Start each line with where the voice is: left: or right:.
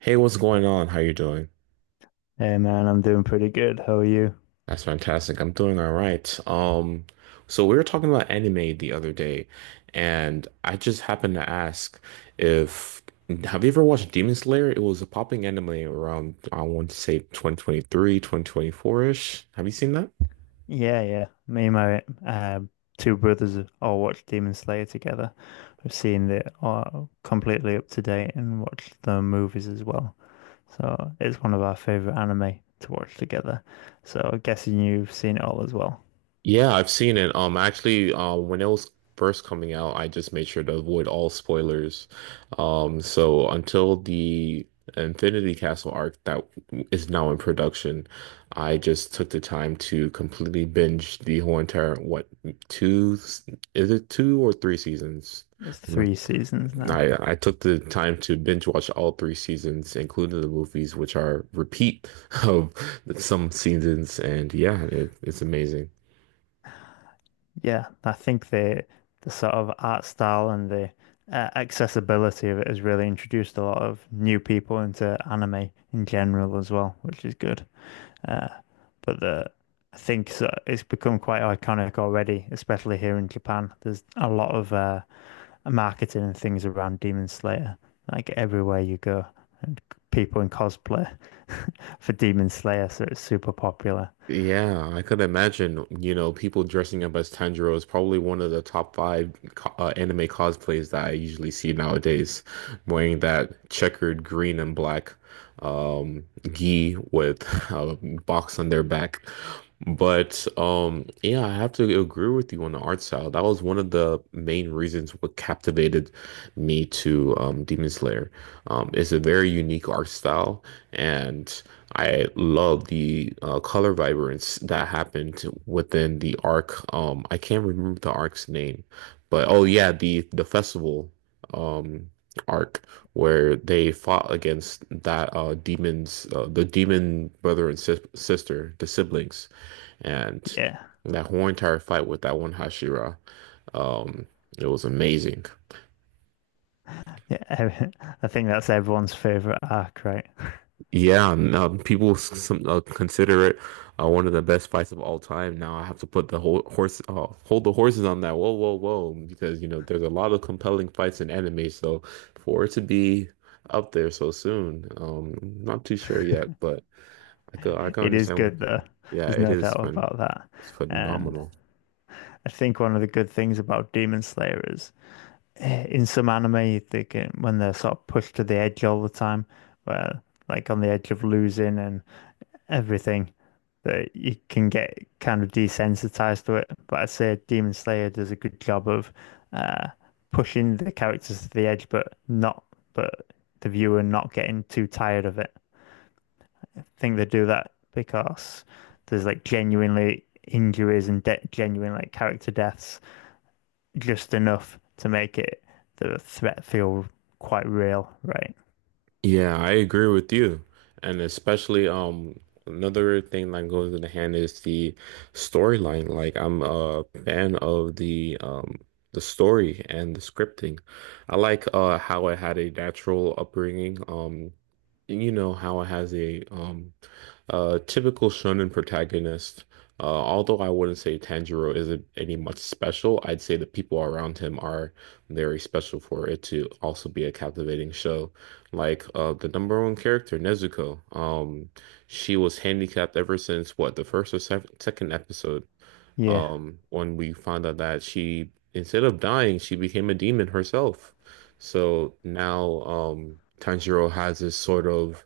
right: Hey, what's going on? How you doing?
left: Hey man, I'm doing pretty good. How are you?
right: That's fantastic. I'm doing all right. So we were talking about anime the other day, and I just happened to ask if have you ever watched Demon Slayer? It was a popping anime around, I want to say, 2023, 2024-ish. Have you seen that?
left: Yeah, yeah. Me and my two brothers all watched Demon Slayer together. I've seen it all completely up to date and watched the movies as well. So it's one of our favorite anime to watch together. So I'm guessing you've seen it all as well.
right: Yeah, I've seen it. When it was first coming out, I just made sure to avoid all spoilers. So until the Infinity Castle arc that is now in production, I just took the time to completely binge the whole entire, what, two, is it two or three seasons?
left: It's
right: I'm not-
left: three seasons now.
right: I took the time to binge watch all three seasons, including the movies, which are repeat of some seasons, and yeah, it's amazing.
left: Yeah, I think the sort of art style and the accessibility of it has really introduced a lot of new people into anime in general as well, which is good. Uh, but the I think so, it's become quite iconic already, especially here in Japan. There's a lot of marketing and things around Demon Slayer. Like everywhere you go, people in cosplay for Demon Slayer, so it's super popular.
right: Yeah, I could imagine, you know, people dressing up as Tanjiro is probably one of the top five co anime cosplays that I usually see nowadays, wearing that checkered green and black um gi with a box on their back. But yeah, I have to agree with you on the art style. That was one of the main reasons what captivated me to Demon Slayer. It's a very unique art style, and I love the color vibrance that happened within the arc. I can't remember the arc's name, but oh yeah, the festival um arc where they fought against that demons, the demon brother and sister, the siblings, and
left: Yeah,
right: that whole entire fight with that one Hashira. Um, it was amazing.
left: yeah. I think that's everyone's favorite arc, right?
right: Yeah, and people some, consider it one of the best fights of all time. Now I have to put the whole horse, hold the horses on that. Whoa, whoa, whoa! Because you know there's a lot of compelling fights in anime, so for it to be up there so soon, not too sure yet, but I can
left: It is
right: understand what
left: good though.
right: people. Yeah,
left: There's
right: it
left: no doubt
right: is, man.
left: about that.
right: It's
left: And
right: phenomenal.
left: I think one of the good things about Demon Slayer is in some anime they get when they're sort of pushed to the edge all the time, where like on the edge of losing and everything that you can get kind of desensitized to it. But I'd say Demon Slayer does a good job of uh pushing the characters to the edge, but the viewer not getting too tired of it. I think they do that because there's like genuinely injuries and genuine like character deaths, just enough to make it the threat feel quite real, right?
right: Yeah, I agree with you. And especially another thing that goes in the hand is the storyline. Like, I'm a fan of the story and the scripting. I like how it had a natural upbringing. You know how it has a typical shonen protagonist. Although I wouldn't say Tanjiro isn't any much special, I'd say the people around him are very special for it to also be a captivating show. Like, the number one character, Nezuko. She was handicapped ever since, what, the first or second episode.
left: Yeah,
right: When we found out that she, instead of dying, she became a demon herself. So now, Tanjiro has this sort of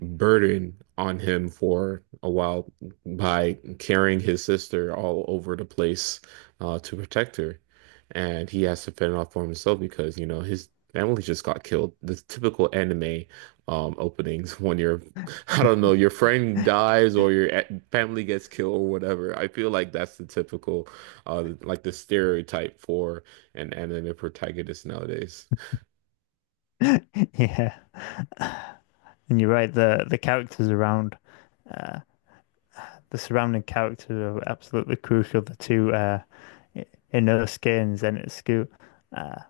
right: burden on him for a while by carrying his sister all over the place, to protect her. And he has to fend off for himself because, you know, his family just got killed. The typical anime openings when I don't know, your friend dies or your family gets killed or whatever. I feel like that's the typical, like, the stereotype for an anime protagonist nowadays.
left: yeah. And you're right. The characters around, uh, the surrounding characters are absolutely crucial. The two Inosuke and Zenitsu, uh,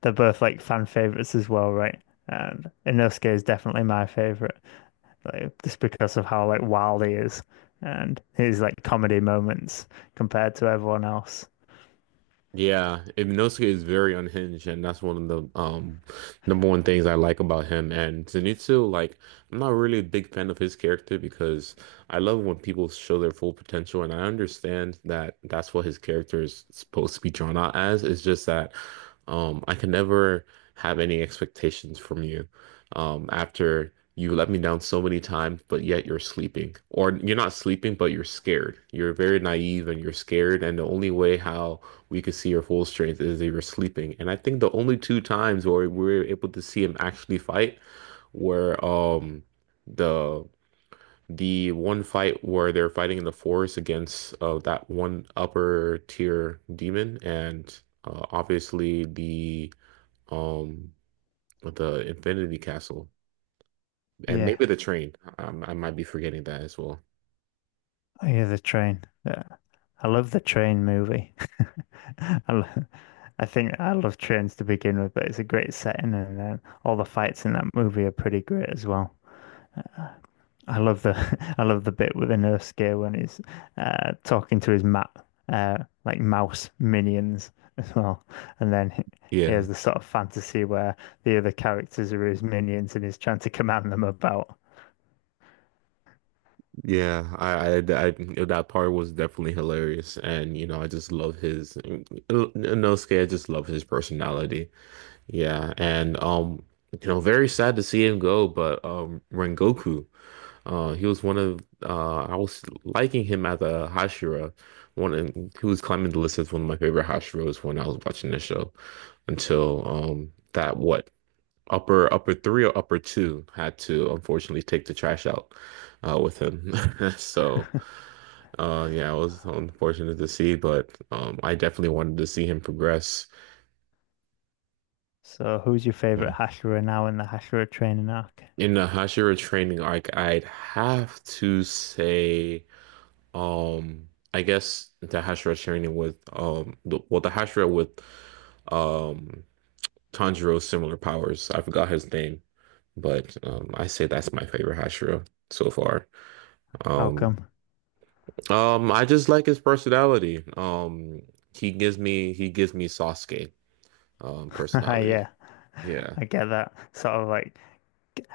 left: they're both like fan favorites as well, right? And Inosuke is definitely my favorite, like just because of how like wild he is and his like comedy moments compared to everyone else.
right: Yeah, Inosuke is very unhinged, and that's one of the number one things I like about him. And Zenitsu, like, I'm not really a big fan of his character because I love when people show their full potential, and I understand that that's what his character is supposed to be drawn out as. It's just that I can never have any expectations from you after you let me down so many times, but yet you're sleeping, or you're not sleeping, but you're scared. You're very naive and you're scared, and the only way how we could see her full strength as they were sleeping. And I think the only two times where we were able to see him actually fight were the one fight where they're fighting in the forest against that one upper tier demon, and obviously um the Infinity Castle, and
left: Yeah,
right: maybe the train. I might be forgetting that as well.
left: I hear the train. Yeah. I love the train movie. I, lo- I think I love trains to begin with, but it's a great setting, and then all the fights in that movie are pretty great as well. I love the I love the bit with the gear when he's talking to his map like mouse minions as well, and then he
right: Yeah.
left: has the sort of fantasy where the other characters are his minions and he's trying to command them about.
right: Yeah, I, I, that part was definitely hilarious, and you know, I just love his Inosuke. I just love his personality. Yeah, and you know, very sad to see him go, but Rengoku, he was one of, I was liking him as a Hashira, one, and he was climbing the list as one of my favorite Hashiras when I was watching the show, until, that, what, upper three or upper two, had to unfortunately take the trash out with him. So yeah, it was unfortunate to see, but I definitely wanted to see him progress.
left: So, who's your favorite Hashira now in the Hashira training arc?
right: In the Hashira training arc, I'd have to say, um, I guess the Hashira training with, the, well, the Hashira with um Tanjiro's similar powers. I forgot his name, but I say that's my favorite Hashira so far.
left: How
right: Um,
left: come?
right: I just like his personality. He gives me Sasuke personality.
left: Yeah.
right: Yeah.
left: I get that. Sort of like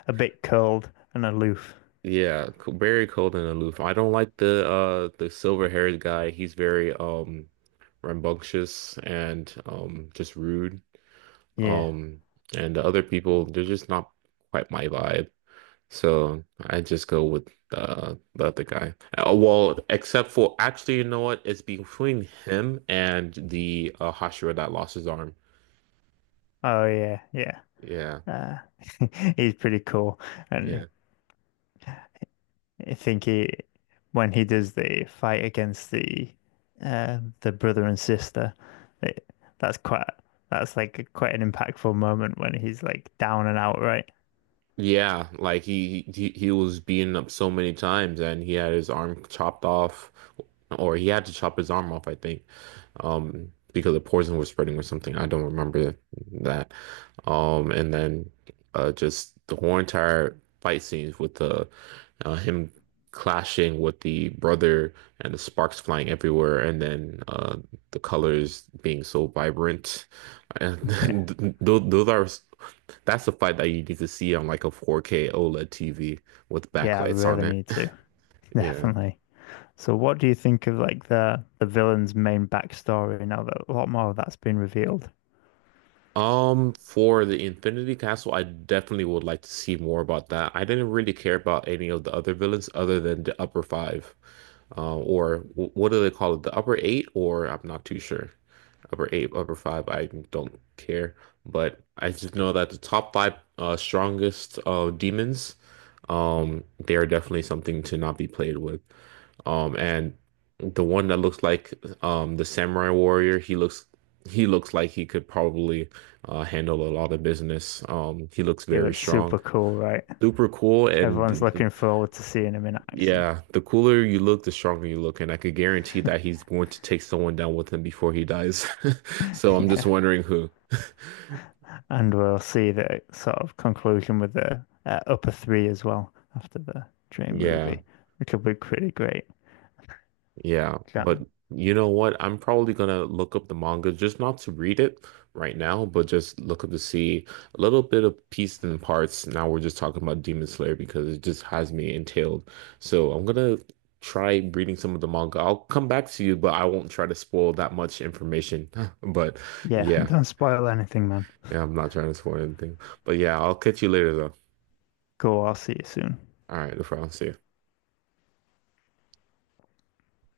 left: a bit cold and aloof.
right: Yeah, very cold and aloof. I don't like the silver-haired guy. He's very rambunctious and just rude.
left: Yeah.
right: Um, and the other people, they're just not quite my vibe. So I just go with, the other guy. Well, except for, actually, you know what? It's between him and the, Hashira that lost his arm.
left: Oh yeah, yeah.
right: Yeah,
left: Uh, he's pretty cool,
right: yeah,
left: and I think he when he does the fight against the brother and sister, it, that's quite that's like quite an impactful moment when he's like down and out, right?
right: yeah. Like, he he was beaten up so many times, and he had his arm chopped off, or he had to chop his arm off, I think, because the poison was spreading or something. I don't remember that. And then just the whole entire fight scenes with the, him clashing with the brother and the sparks flying everywhere, and then, the colors being so vibrant. And
left: Yeah.
right: th those are. That's the fight that you need to see on like a 4K OLED TV with
left: Yeah, I
right: backlights on
left: really
right: it.
left: need to.
right: Yeah.
left: Definitely. So what do you think of like the villain's main backstory now that a lot more of that's been revealed?
right: For the Infinity Castle, I definitely would like to see more about that. I didn't really care about any of the other villains other than the upper five. Or what do they call it? The upper eight, or I'm not too sure. Upper eight, upper five, I don't care. But I just know that the top five strongest demons, they are definitely something to not be played with. And the one that looks like the samurai warrior, he looks like he could probably handle a lot of business. He looks
left: He
right: very
left: looks super
right: strong.
left: cool, right?
right: Super cool and
left: Everyone's looking forward to seeing him in action.
right: yeah, the cooler you look, the stronger you look, and I could guarantee that he's going to take someone down with him before he dies. So I'm just
left: yeah.
right: wondering who.
left: And we'll see the sort of conclusion with the upper three as well after the Dream
right: Yeah.
left: movie, which will be pretty great.
right: Yeah,
left: Yeah.
right: but you know what? I'm probably gonna look up the manga, just not to read it right now, but just look up to see a little bit of pieces and parts. Now we're just talking about Demon Slayer because it just has me entailed. So I'm gonna try reading some of the manga. I'll come back to you, but I won't try to spoil that much information. But
left: Yeah,
right: yeah,
left: don't spoil anything, man.
right: yeah, I'm not trying to spoil anything. But yeah, I'll catch you later though.
left: Cool, I'll see you soon.
right: All right, no problem. See ya.